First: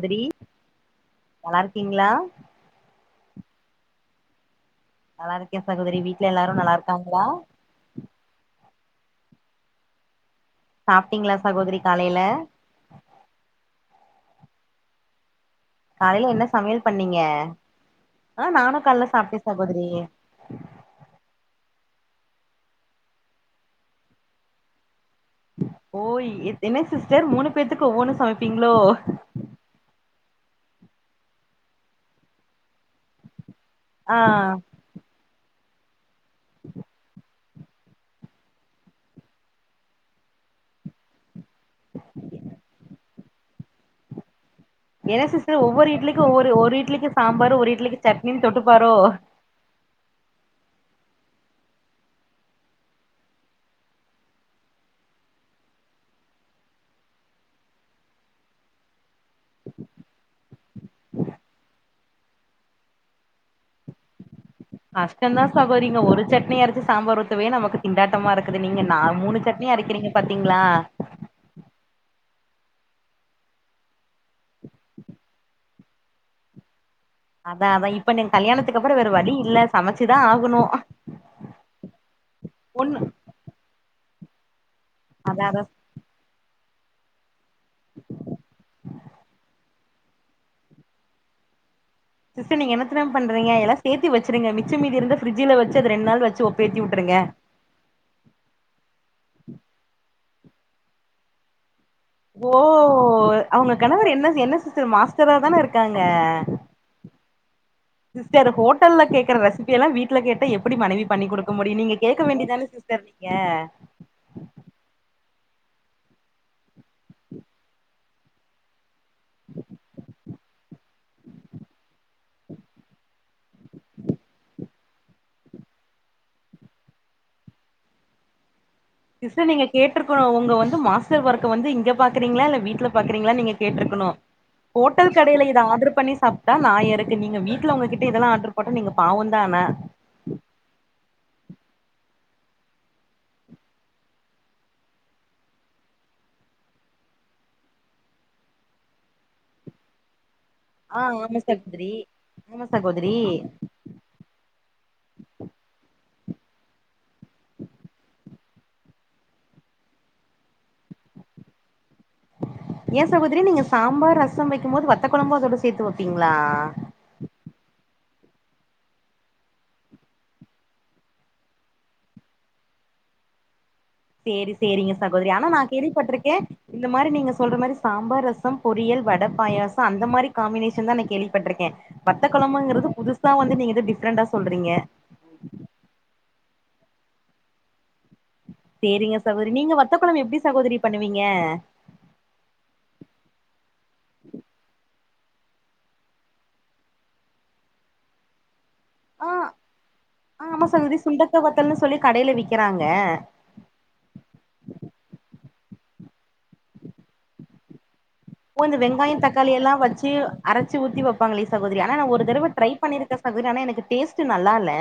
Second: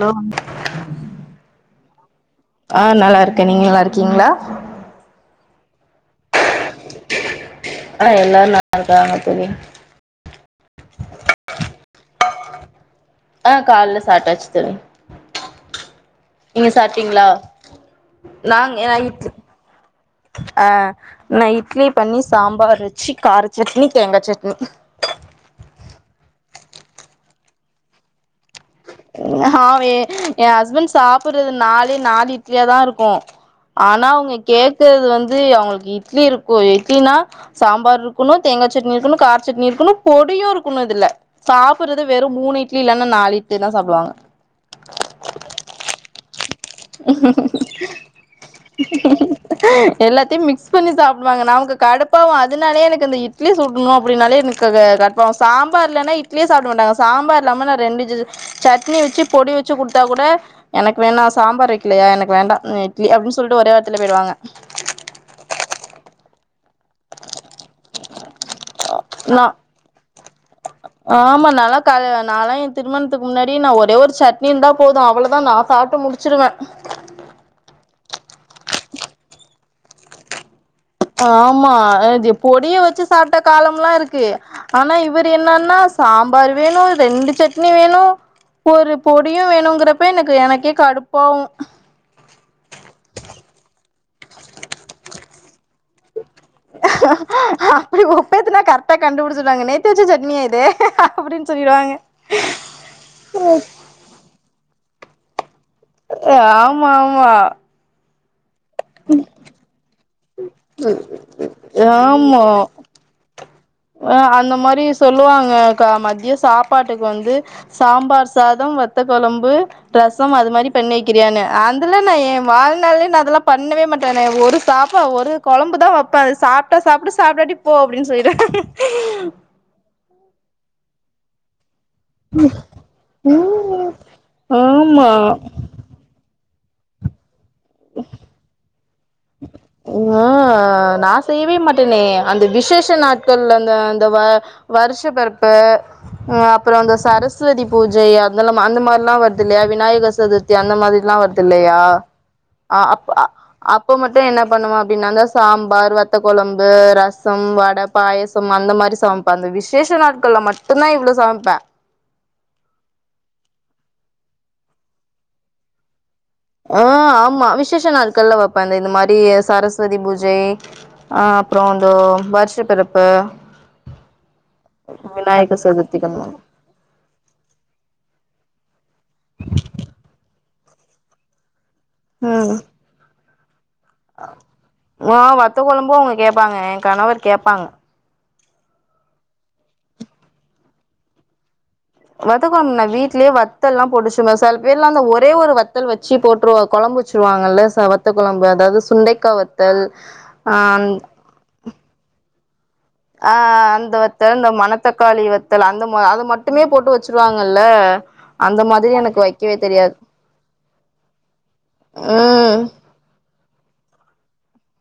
hello நல்லா இருக்கீங்களா த நீங்க நல்லாருக்கீங்களா நல்லாருக்கே சகோதரி வீட்ல எல்லாரு நல்லா ட்டாங்களா லாருக்காங்க தோழி சாப்டீங்ளா சகோதரி காலைல சாப்டாச்சு தோழி காலைல என்ன நீங்க சமையல் பண்ணீங்க சாப்ட்டீங்களா அ நாங்க நானு நா கால்ல இட்லி சாப்ட்டே சகோதரி ட்லி பண்ணி சாம்பார் வச்சி கார சட்னி தேங்கா சட்னி ஓயி என்ன சிஸ்டர் மூணு பேத்துக்கு ஒவ்வொன்னு சமப்பீங் ஹா வே எ ஹஸ்பண்ட் சாப்புறது நாலே நாலு இட்லியா தா இருக்கு ஆனா ஆ அவுங்க கேக்குறது வந்து அவுங்க ட்லி இருக்கு இட்லினா சாம்பார்ருக்கணு தேங்கா சட்னி இருக்கணு கார சட்னி இருக்கணு பொடியு இருக்கணு இதுல சாப்புறது வெறு மூணு இட்லி இல்லன்னா நாலு இ ட்லிதா சாப்டுவாங்க என்ன சிஸ்டர் ஒவ்வொரு இட்லிக்கு ஒவ்வொ ரு ஒரு இட்லிக்கு சாம்பாரு ஒரு இட்லிக்கு சட்னின் தொட்டுப்பாரோ எல்லாத்தையு மிக்ஸ் பண்ணி சாப்டுவாங்க நமக்கு கடுப்பாவு அதுனாலே எனக்கு இந்த இட்லி சுட்ணு அப்டினாலே எனக்குக கடுப்பாவு சாம்பார் இல்லனா இட்லியே சாப்ட மாட்டாங்க சாம்பார் இல்லாம நா ரெண்டு சட்னி வச்சு பொடி வச்சு குடீத்தா கூட எனக்கு வேணா சாம்பார் வக்லயா எனக்கு வேண்டா ம் இட்லி அப்டின் சொல்ட்டு ஒரே வார்த்தலே போய்டுவாங்க கஷ்டந்தா சகோரிங்க ஒரு சட் னி‌ அர ச்சு சாம்பார் ஊத்தவே நமக்கு திண்டாட்டமா இருக்குது நீங்க நா மூணு சட்னி அரக்கிறிங்க ஆமா நல்லா கல நாலா எ திருமணத்துக் முன்னாடியெ நா ஒரே ஒரு சட்னி இந்தா போது அவ்வளதா நா சாப்ட்டு முடுச்சுருவெ அதா அதா இப்பனி கல்யாணதுக்கப்பற வேற வழி இல்ல சமச்சுதா ஆகணு ஆமா அது பொடிய ஒண்ணு வச்சு சாப்ட்ட காலம்லா இருக் கு ஆனா இவர் அதான் அதான் என்னான்னா சாம்பாரு வேணு ரெண்டு சட் னி வேணு ஒரு பொடியு வேணுங்குற ப்ப எனக்கு எனக்கே கடுப்பாவு சிஸ்டர் நீங்க என்ன தெரிம பண்றீங்க எல்லா சேத்தி வச்சுருங்க மிச்ச மீதி இருந்தா ஃபிரிட்ஜில வச் அப்பிடி ஒப்பேத்துனா கரட்டா கண்டுபுடுச்சுட்வாங்க நேத்து வச்ச சட் னி அது அப்டின் சொல்லிடுவாங்க ஓ அவங்க கணவர் என்ன என்ன சிஸ்டர் மாஸ் தான இருக் ஆமா ஆமா சிஸ்டர் ஹோட்டல்ல கேக்குற ரெசிபி எல்லா வீட் வீட்ல கேட்டா எப்டி மனைவி பண்ணி குடுக்க முடியு நீங்க கேக்க ஆமா வேண்டிதான சிஸ்டர் நீங்க அ க மத்ய சாப்பாடுட்க்கு வந்து சாம்பார் சாதோ வத் வத்த கொழம்பு ரசம் அது மாரி பண்ணி க்கிரியானு அந்துல நா எ வாழ்நாளயே நா அதெல்லா பண்ணவே மாட்டனே ஒரு டாப்பா ஒரு கொழம்புதா வெப்ப சாப்டா சாப்புடு சாப்டாடி போ அப்டினு சொல்லிடுவ சிஸ்டர் நீங்க கேட்ருக்குணு உங்க வந் து மாஸ்டர் ஒரக்க வந்து இங்கப் பாக்குறீங்களா இல்ல வீட்ல பாக்குறீங்களா நீங்க ம் கேட்ருக்கணு ஆமா ஹோட்டல் கடைல இத ஆடரு பண்ணி சாப் அதா நா இருக்கு நீங்க வீட் ட்லா உங்க கிட்ட இதெல்லா ஆடரு போட்டா நீங்கப் ம்னா நா செய்யவே மாட் ட்டுனே அந்த விசேஷ நாட்கள் அந்த அந்த வ வருஷ பெறப்ப அப்பறோ அந்த சரஸ்வதி பூஜை அதெல்லாம் அந்த மாரிலா வருது இல்லையா விநாயக சதுர்த் தி அந்த ஆ மாதிரிலா ஆமா வருது இல்லையா சகோதரி ஆமா அ அப் சகோதரி அ அப் என்ன பண்ணுவா அப்டின்னாதா சாபார் வத்த கொழம்பு ரசம் வட பாயசம் அந்த மாரி சமப்ப அந்த விசேச நாட்கள்ல மட்டுந்தா இவ்வளோ சமப்ப ஏ சகோதரி நீங்க சாபார் ரசம் வைக்கும் போது வத்த கொழம்பு அதோட சேத்து வெப் ஆ ஆம்மா விசேச நாள் கள்ல வெப்ப அந்த இந்த மாரி சரஸ்வதி பூஜை ஆ அப்பறோ இந்த வருஷப்பிறப்பு சேரி சேரிங்க சகோதரி ஆனா நா சதுர்த்திக்குமா கேள்விப்பட்டுருக இந்த மாரி நீங்க சொல்ற மாரி சாபார் ரசம் பொரியல் வட பாயசோ அந்த மாரி காமினேஷ் க்ஷன்தா நா கேள்வி பட்டுருக்க வத்த கொழம்புகுறது புதுஸ் சா வந்து நீங்க எதோ டிஃப்ரெண்டா சொல்றீங்க வா வத்த கொழும்பு அவங்க கேப் ப்பாங்க எ கணவர் கேப்பாங் சேரிங்க சகோதரி நீங்க வத்த கொழம்பு எப்டி சகோதரி பண்ணுவீங்க வத்த கொழம்பு நா வீட்லயே வத்தல்லாம் போட்டு சும்மா சில பேர்லாம் அந்த ஒரே ஒரு வத்தல் வச்சு போட்ருவா கொழம்பு வச்சுருவாங்கள வத்த கொழம்பு அதாவது சுண்டைகா ஆ வத்தல் ஆ ஆமா அந் சகோதரி சுண்டக்கா வத்தல்னு சொல்லி கடையில விக்கிறாங்க ஆ அந்த வத்த அந்த மண தக்காளி இவத் வத்தலு அந்த மா அத மட்டுமே போட்டு வெச்சுருவாங்கள ஓ இந்த வெங்காயந் தக்காளியெல்லா வச்சு அரச்சி ஊத்தி வெப்பாங்களே சகோதரி ஆனா ஒரு தடவ ம் ட்ரை பணிருக்கஸ் அதுனால எனக்கு டேஸ்ட்டு நல்லால்ல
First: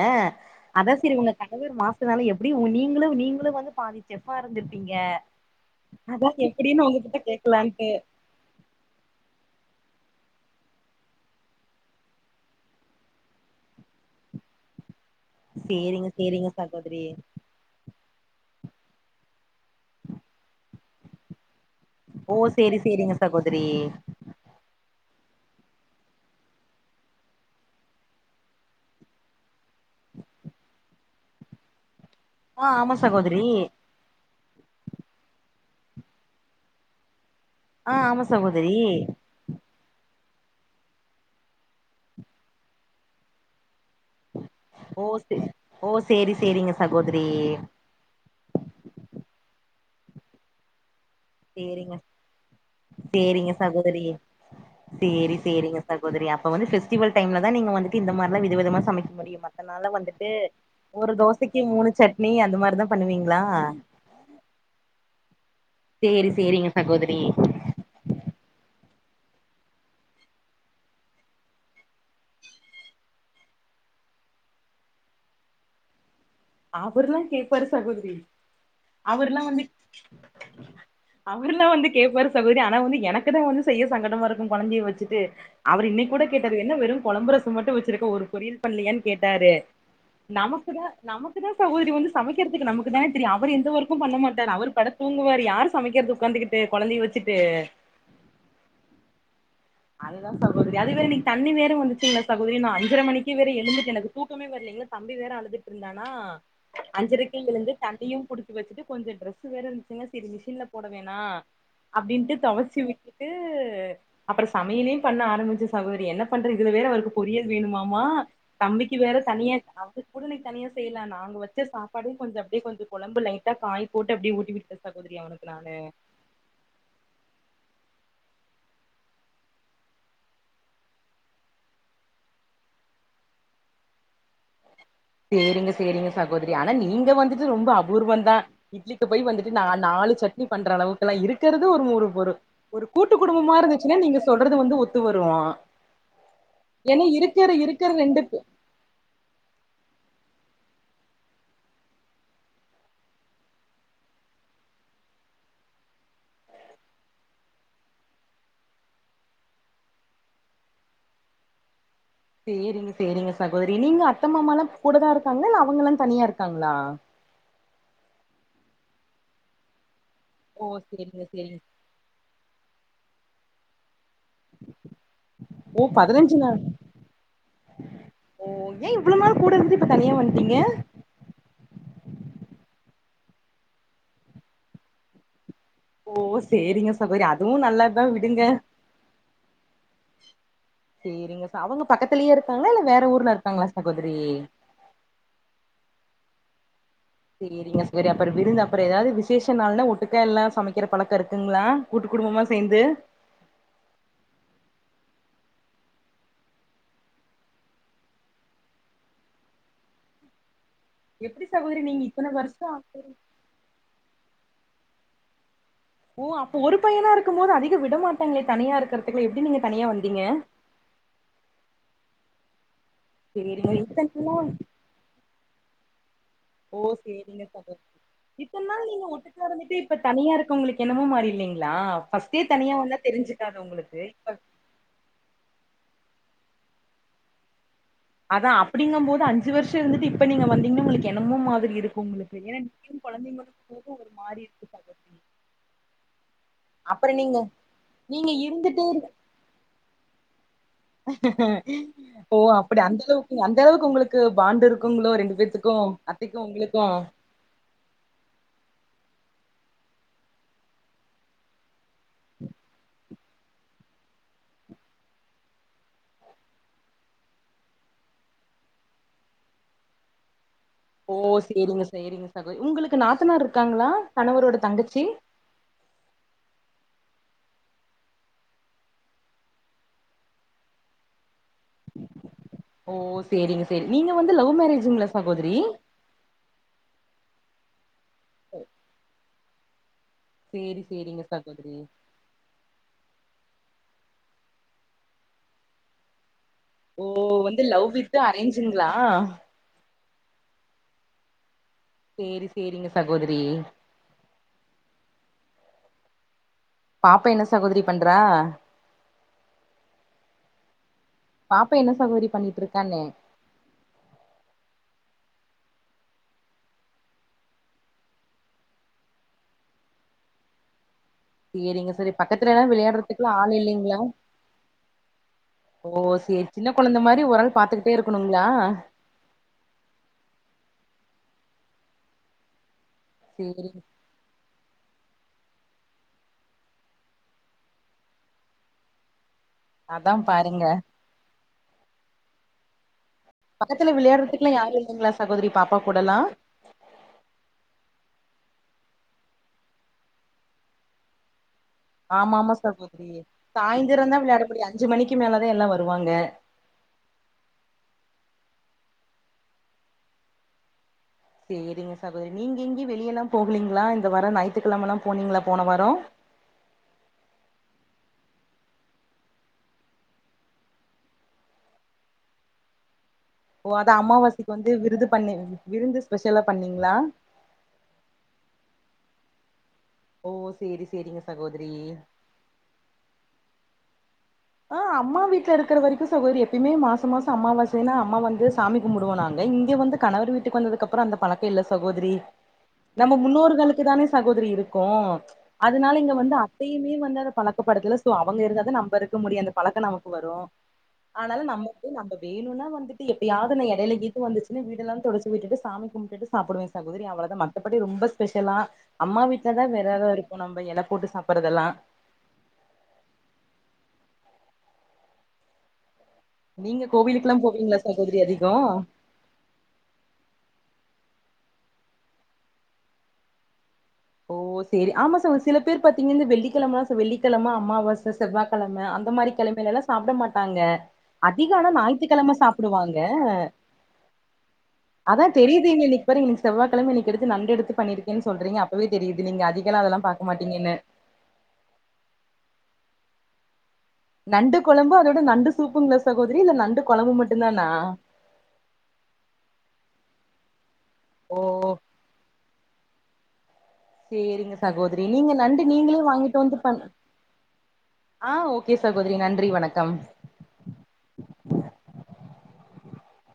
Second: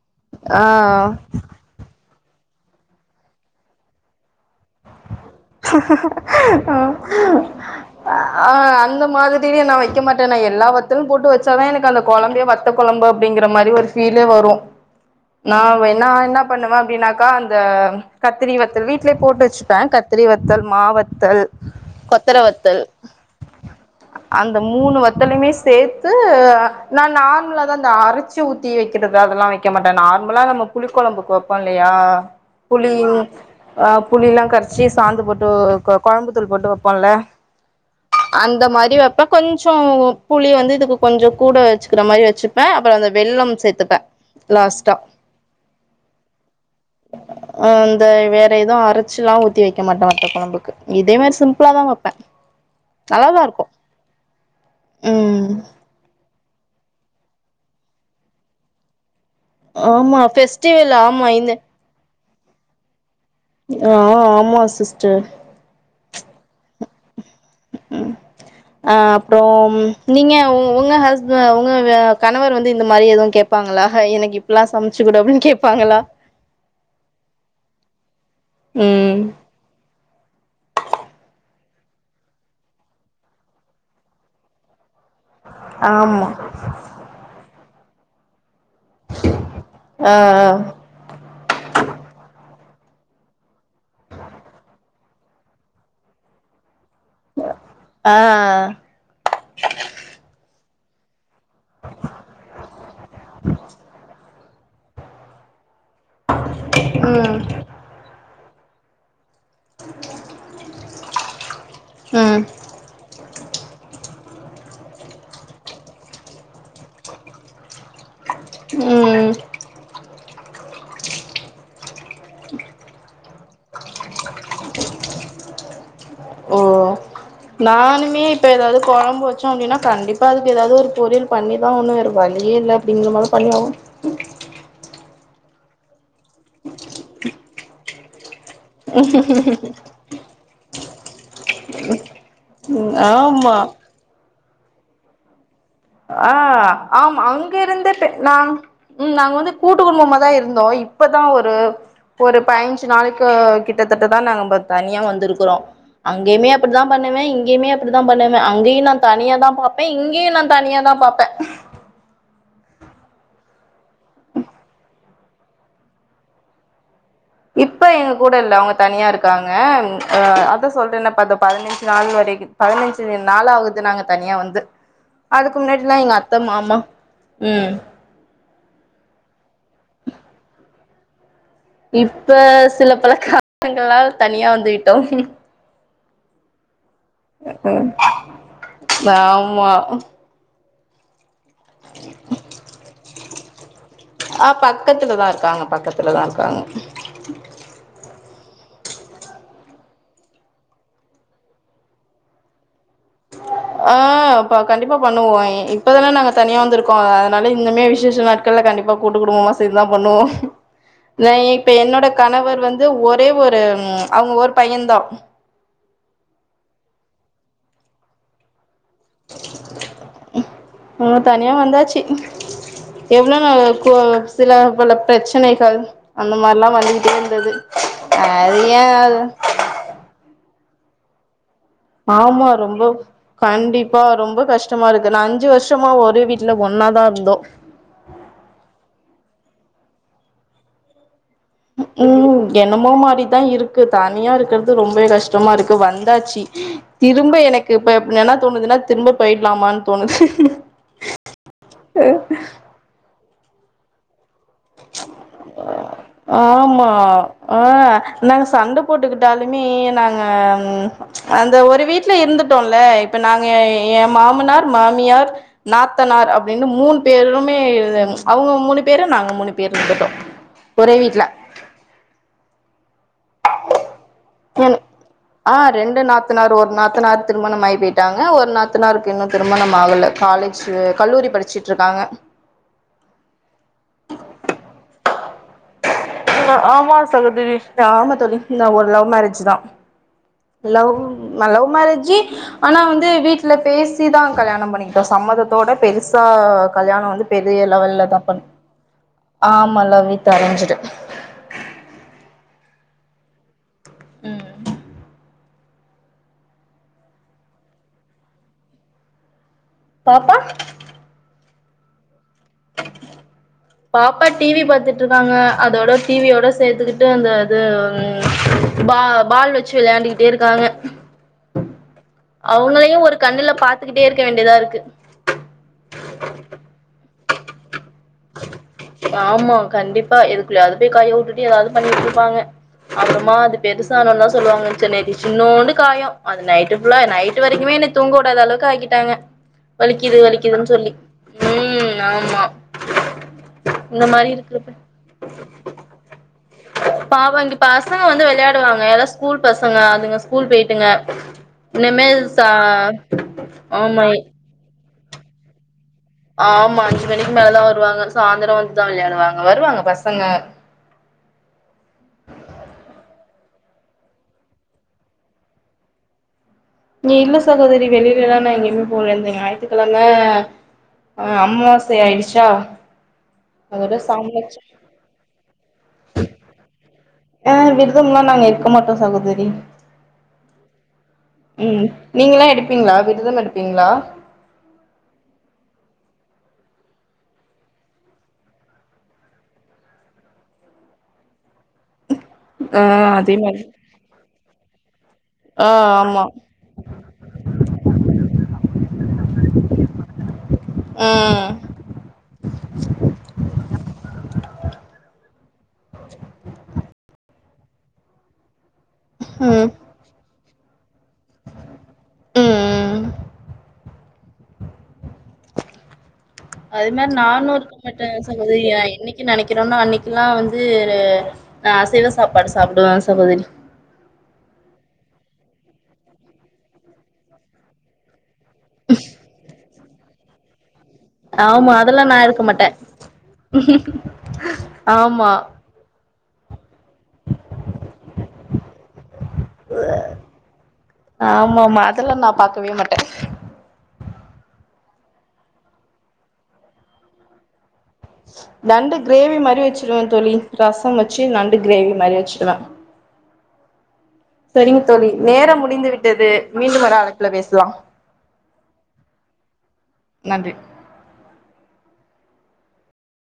ஆ அ அத செரி உங்க தலைவர் மாசுனால எப் எப்டி உ நீங்ளு நீங்ளு வந்து பாதி செஃப்ஃபா இருந்திருந் திக அதா எப்டின்னு உங்ககிட்ட கேக்கலான்ட்டு ஆ அந்த மாதிரியே நா வைக்க மாட்ட நா எல்லா வத்தலும் போட்டு வச்சாதா எனக்கு அந்த கொழம்பே வத்த கொழம்பு அப்டிங்ற மாரி ஒரு ஃபீலே வரும் நா சேரிங்க வேணா என்ன சேரிங்க பண்ணுவ சகோதரி அப்டினாக்கா அந்த கத்திரி வத்தல் வீட்லே போட்டு வச்சுப் பே கத்தரி வத்தல் மா வத்தல் ஓ கொத்தர சேரி வத்தல் சேரிங்க சகோதரி அந்த மூணு வத் வத்தலிமே சேத்து நா நர்மலா தா இந்த அரச்சி ஊத்தி வைக்கிறது அதெல்லா வைக்க மாட்ட நார்மலா நம்ம புளி கொழம்புக்கு வைப்போ இல்லையா ஆ ஆமா புளியு சகோதரி அ புளிலங் சி சாந்து பொட்டு கொழம்புதூள் போட்டு வப்போல ஆ ஆமா அந்த சகோதரி மாரி வைப்ப கொஞ் சோ புளி வந்து இதுக்கு கொஞ்சோ கூட வச்சுகிற மாரி வச்சுப்ப அப்றோ அந்த வெல்லம் சேத்துப்ப லாஸ்டா ஓ சே ஓ சேரி சேரிங்க சகோதரி அந்தை வேற எதுவு அரச்சிலா ஊத் வைக்க மாட்டோ வத்த கொழம்புக்கு தா செரிங்க வைப்பே நல்லாதா செரிங்க இருக்கு சகோதரியே செரி ம் செரிங்க சகோதரி அப் அப்ப வந்து ஃபெஸ்டிவல் டைம்ல தா நீங்க வந்துட்டு இந்த மாரிலா விதமா விதமா சமைக்க முடியும் மத்த நாள்ல ஆமா வந்துட்டு ஃபெஸ்டிவல் ஒரு ஆமா இந்த தோசைக்கு மூணு சட் நீங்க அந்த மாரி தா பண்ணுவீங் ஆ ஆமா சிஸ்டர் செரி செரிங் எ சகோதரி அ அப்றோ நீங்க உ உங்க ஹஸ்ப உங்க வ கணவர் வந்து இந்த மாரி எதுவு கேட்பாங்களா ஹய் எனக் இப்லா சமைச்சுக்குடு அப்டின்னு கேட்பாங்களா அவருலா கேப்பாரு சகோதரி ம் அவருலா வந்து அவருலா வந்து கேப்பாரு சகோதரி ஆனா வந்து எனக்கு தா வந்து செய்ய சங்கடமா இருக்கும் கொழந்தைய வச்சுட்டு அவரு இன்னக் கூட ஆமா கேட்டாரு என்ன வெறும் கொழம்பு ரசோ மட்டும் வச் இவருக்கு ஒரு பொறியல் பண்லியன் கேட்டாரு நமக்கு தா ஆ நமக்கு தா சகோதரி வந்து சமைக்றதுக்கு நமக்கு தானே தெரியு அவரு எந்த ஓர்க்கும் பண்ண மாட்டாரு அவரு படுத் தூங்குவாரு யாரு சமைக்றது உட்காந்துகிட்டு வ ஆ அது தா சகோதரி அதுவே இன்னிக் தண்ணி வேரு வந்துச்சுங்ளா சகோதரி நா அஞ்சர மணிக்கு வேற எழுந்துட்டு எனக்கு தூக் தூக்கமே வர்ல இங்க தம்பி வேற அழுதுட்டு இருந்தானா ம் அஞ்சரக்கு எழுந்து தண்ணியும் புடுச் வச்சுட்டு கொஞ்ச ட்ரஸ் வேற இருந்துச்சுங்க சரி மிஷின்ல போட வேணா அப்டின்ட்டு ம் தொவச்சி விட்டுட்டு அப்புறோ சமையலே பண்ண ஆரம்பிச்சு சகோதரி என்ன பண்ற இதுல வேற அவருக்கு பொரியல் வேணுமாமா தம்பிக்கு வேற ம் தனியா குரனக்கு தனியா செய்யலா நாங்க வச்ச சாப்பாடு கொஞ்ச அப்டியே கொஞ்ச கொழம்பு லைட்டா காய் போட்டு அப்டியே ஊட்டி விட்டே சகோதரி அவனுக்கு நானு ஓ நானுமே இப்ப ஏதாவது கொழம்பு வச்சோ அப்டின்னா கண்டிப்பா அதுக்கு ஏதாவது ஒரு பொரியல் பண்ணிதா ஆவணு வேற வழியே இல்ல அப்டிங்கற மாரி பண்ணிஆவனு சேரிங்க சேரிங்க சகோதரி ஆனா நீங்க வந்துட்டு ரொம்ப அபூர்வம் தா இட்லிக்கு போய் வந்துட்டு நா நாலு சட்னி பண்ற அளவு லனா இருக் இருக்குறது ஒரு மூனுபொரு ஒரு ம் கூட்டு குடும்பமா ஆமா இருந்துச்சுன்ன நீங்க சொல்ரது வந்து ஒத்து வருவோ ஆ ஆமா அங்க இருக்கிற இருந்துட் ரெண்டு நா ம் நாங்க வந்து கூட்டு குடும்பமா தா இருந்தோ இப்பதா ஒரு ஒரு பயிஞ்சு நாளைளுக்கு கிட்டத்தட்டதா நாங்க தனியா வந்திருக்குகோ அங்கயுமே அப்டிதா பண்ணுவே இங்கேயுமே அப்டித்தா பண்ணுவே அங்கேயு நா தனியா தா பாப்பே இங்கேயு நா தனியாதா பாப்பே சேரிங்க சேரிங்க சகோதரி நீங்க அத்தமாமாலா கூட தா இருக்காங்களா இல்ல அவங்க எல்லா தனியா இருக்காங்களா இப்ப எங்க கூட இல்ல அவங்க தனியா இருக்காங்க அ ஓ அதா சொல்றேன்னப்ப சேரிங்க இந்த சேரிங்க பதினஞ்சு நாள் வரைக்கு பதினஞ்சு நாலாவது நாங்க தனியா வந்து அதுக்கு ஓ முன்னாடிலா எங்க அத்த பதினஞ்சு நாள் மாமா ம் ஓ ஏன் இவ்ளோ நாள் கூட இருந்துட்டு இப்ப தனியா வந்துட்டீங்க இப்ப சில பல காரணங்களால் தனியா வந்துவிட்டோ ஓ சேரிங்க சகோதரி அதுவு க்ஹ நல்லதுதா விடுங்க ஆமா சேரிங்க அவங்க பக்கத்துலேயே இருக்காங்களா இல்ல வேற ஊர்ல இருக்காங்களா சகோதரி ஆ பக்கத்துலதா இருக்காங்க பக்கத்துலதா [unintelligible] சேரிங்க சகோரி அப்புற விருந்தா அப்புறோ ஏதாவது விசேஷ நாள்னா ஒட்டுக்கா எல்லா சமைக்கிற பழக்கோ இருக்குங்களா கூட்டு குடும்பமா சேர்ந்து ஆ ப கண்டிப்பா பண்ணுவோ இப்பதனே நாங்க தனியா வந்திருக்கோ அதனால இந்தனமே விசேஷ நாட்கள்ல கண்டிப்பா கூட்டு குடும்பமா சேர்ந்துதா பண்ணுவோ எப்டி னஏ இப்ப சகோதரி நீங்க என்னோட இத்தன கணவர் வருஷோ வந்து ஒரே ஒரு அவங்க ஒர்க் பயந்தோ ஓ அப்ப ஒரு பையனா இருக்கு போதுஅதிக விட மாட்டாங்களே தனியா இருக்க ம் தனியா வந்தாச்சு எவ்ளோ நாள் சேரிங்க இருக்கு இத்தன் சில பல பிரச்சனை டல் ஓ செரிங்க சகோதரி இத்த அது ஏ நாள் நீங்க அது ஒட்டுக்கா இருந்துட்டு இப்ப தனியா இருக்க உங்களுக்கு என்னமோ மாறில்லைங்க ஆமா ரொம்ப உங்களுக்கு கண்டிப்பா இப்ப ரொம்ப கஷ்டமா இருக்கு நான் அஞ்சு வருஷமா ஒரே வீட்டு இல்ல ஒன்னாதான் இருந்தோம் அதான் அப்படிங்கும் போது அஞ்சு வருஷம் இருந்துட்டு இப்ப நீங்க வந்தீங்கன்னா உங்களுக்கு என்னமோ மாதிரி இருக்கு உங்களுக்கு உம் ஏன்னா என்னமோ நீயு மாதிரிதான் கொழந்தைங்களு இருக்கு போக ஒரு தனியா மாரி இருக்கு இருக்கிறது ரொம்பவே சகோதரி கஷ்டமா இருக்கு வந்தாச்சு அப்புறோ நீங்க திரும்ப எனக்கு இப்பப்ப நீங்க என்ன தோணுதுன்னா இருந்துட்டே திரும்ப போயிடலாமான்னு தோணுது ஓ அப்படி அந்த அளவு அந்த அளவுக்கு உங்களுக்கு பாண்டு இருக்குங்களோ ரெண்டு பேத்தக்கும் அத்தைக்கும் ஆமா உங்களுக்கும் ஆ நாங்க சண்ட போட்டுக்கிட்டாலுமே நாங்க அந்த ஒரு வீட்டு இருந்துட்டோம்ல நாங்க என் மாமானார் மாமியார் நாத்தனார் அப்படின்னு மூணு பேருமே அவங்க மூணு பேரும் நாங்க மூணு பேர் பெருக்கத [unintelligible] ஓ சரிங்க சரிங்க சகோதரி உங்களுக்கு நாத்த இருக்காங்களா ப என் ஆஹ் ரெண்டு நாத்தனார் ஒரு நாத்து நாத்தனாரு திருமணம் ஆகி போயிட்டாங்க ஒரு நாத்தனாருக்கு இன்னும் திருமணம் ஆகல காலேஜ் கல்லூரி படிச்சுட்டு இருக்காங்க ஓ சரிங்க சரி நீங்க வந்து லவ் மேரேஜுங்களா சகோதரி ஆமா சகோதரி ஆஹ சொல்லி இந்தான் ஒரு லவ் மேரேஜ் தான் சேரி லவ் சேரிங்க லவ் சகோதரி மேரேஜு ஆனா வந்து வீட்டு இல பேசி தான் கல்யாணம் பண்ணிக்கிட்டோம் சம்மதத்தோட பெருசா ஓ கல்யாணம் வந்து பெரிய லவ் லெவல்ல வித் தான் பண்ண அரேஞ்சுங்களா ஆமா லவவி தரஞ்சிடும் சேரி சேரிங்க சகோதரி உம் பாப்பா என்ன சகோதரி பண்றா பாப்பா பாப்பா என்ன சாரி பாப்பா டிவி பாத்துட்டு இரு இருக்காங்க அதோட டிவியோட சேர்த்துக்கிட்டு அந்த அது பால் வச்சு விளையாண்டுக்கிட்டே இருக்காங்க சரிங்க சரி பக்கத்துலல்லாம் அவங்களையு ஒரு விளையாடுறதுக்குலாம் கண்ணுல ஆள் இல்லைங்களா பாத்துக்கிட்டே இருக்க வேண்டியதா இருக்கு ஓ சரி சின்ன குழந்தை மாதிரி ஒரால் பார்த்துக்கிட்டு ஆமா கண்டிப்பா எதுக்குள்ளைய அது போய் கையவுட் ல்ல ஏதாவது பண்ணிட்டு இருப்பாங்க அப்புறமா அது சேரி பெதுசா ஆனனு தான் சொல்லுவாங்க ந்த நைட் சின்னோண்டு காயு அது நைட்டு ஃபுல்லா நைட் வரைக்குமே என்ன தூங்கூடாத அளவுக்கு ஆகிட்டாங்க அதா வலிக்குது பாருங்க வலிக்குதுன்னு சொல்லி உம் ஆமா பக்கத்துல இந்த மாரி விளையாடுறதுக்குல்லா யாரு இருக்குறப்ப இல்லைங்களா சகோதரி பாப்பா கூடலா பாவோ இங்க பசங்க வந்து விளையாடுவாங்க எலா ஸ்கூல் பசங்க அதுங்க ஸ்கூல் போய்ட்டுங்க இனிமேல் ஆமா ச ஆமா சகோதரி ஆமா சாய்ந்தரந்தா விளையாட முடியு அஞ்சு மணிக்கு மேல தா எல்லா வரு ஆமா அஞ்சு மணிக்கு மேல வருவாங்க சாந்திரோ வந்துதா விளையாணுவாங்க வருவாங்க பசங்க சேரிங்க சகோதரி நீங்க எங்கி வெளிய எல்லா போகலீங்களா இந்த வாரோ ஞாய்த்துக்கிழமல்லா போனீங்களா போன வாரோ நீ இல்ல சகோதரி வெளியில எல்லா நா எங்கேயுமே போல ஞாயித்துக்கெழம அ அமாவாசை ஆயிடுச்சா ஓ அத அதோட சாமி அமாவாசைக்கு வச்சு வந்து விருது பண்ணி விருந்து ஸ்பெஷலா பண்ணீங்களா ஆ விருதம்ல்லா நாங்க இருக்க மாட்டோ சகோதரி ஓ சேரி சேரிங்க சகோதரி ம் நீங்கல்லா எடுப்பீங்களா விருதம் எடுப் ப்பிங்ளா ஆ அம்மா வீட்ல இருக்கிற வரைக்கு சகோதரி எப்பயுமே மாச மாசம் அம்மாாவாசைன்னா அம்மா வந்து சாமிக்குமுடுவோனாங்க இங்க வந்து கணவர் வீட்டுக்கு வந்ததுக்குப்புறோ அந்த பழக் ல்ல சகோதரி ஆ நம்ம அதே மாரி முன்னோர்களுக்கு தானே சகோதரி இருக் கோவோ ஆ அதனால இங்க ஆமா வந்து அத்தையுமே வந்து அத பழக்கப்படுதுல சோ அவங்க இருந்தாத நம்ம அது முடியு அந்த பழக்கோ நமக்கு வரு அதனால ம் நமக்கு நம்ம வேணுனா வந்துட் எப்பயாது நா எடைல இதுவந்துச்சுனு விடுலா தொடச்சிவிட்டுட் சாமி கும்புடுட்டு சாப்டுவே சகோதரி அவ பாத்தா மத்தபடி ரொம்ப ஸ்பெஷலா அம்மா வீட்டுல தா ம் வேற ஏதா இருக்கு நம்ப எழப் போட்டு சாப்பறதெல்லா ம் நீங்க அது மாரி கோவிலுக்குல்லா நானு இருக்க போவீங்களா மாட்டே அதிகோ சகோதரி என்னைக்கு நெனைக்கிறேன்னோ அன்னைக்குலா வந்து அ நா அசைவ சாப்பாடு சாப்டுவே சகோதரி ஓ செரி ஆமா சகோரி சில பேர் பாத்தீங்கன்ன இந்த வெள்ளிக்கெழமல்லா வெள்ளிக்கெழம அமாவாச செவ்வாகெழம அந்தமாரி கெழமைல்லா சாப்ட மாட்டாங்க அதிக அனா ஆமா அதெல்லா நா ஞாயித்துக்கெழம இருக்க மாட்டே சாப்டுவாங்க அதா ஆமா தெரியுதுங்க இனைக் ஒரிங்நிம்ஷ் செவ்வா கெழம இனைக் எடுத்து நண்டு எடுத்து பண்ணிருக்கேன் சொல்றீங்க ப்பவே தெரிது ஆமா ஆமா அதெல்லா நா பாக்கவே மாட் நண்டு கொழம்பு அதோட நண்டு சூப்புங்களா சகோதரி இல்ல நண்டு கொழம்பு மட்டும்தானா நண்டு கிரேவி மாரி வச்சிருவே தோழி ரசம் வச்சு ஓ நண்டு கிரேவி மாரி வச்சுடுவே சேரிங்க சரிங்க சகோதரி தோழி நீங்க நேரம் நண்டு முடிந்து நீங்களே விட்டது வாங்கிட்டு வந்து பன் மீண்டும் ஒரு அழைப்புல பேசலாம் ஆ ஓகே சகோதரி நன்றி வணக்கம் நன்றி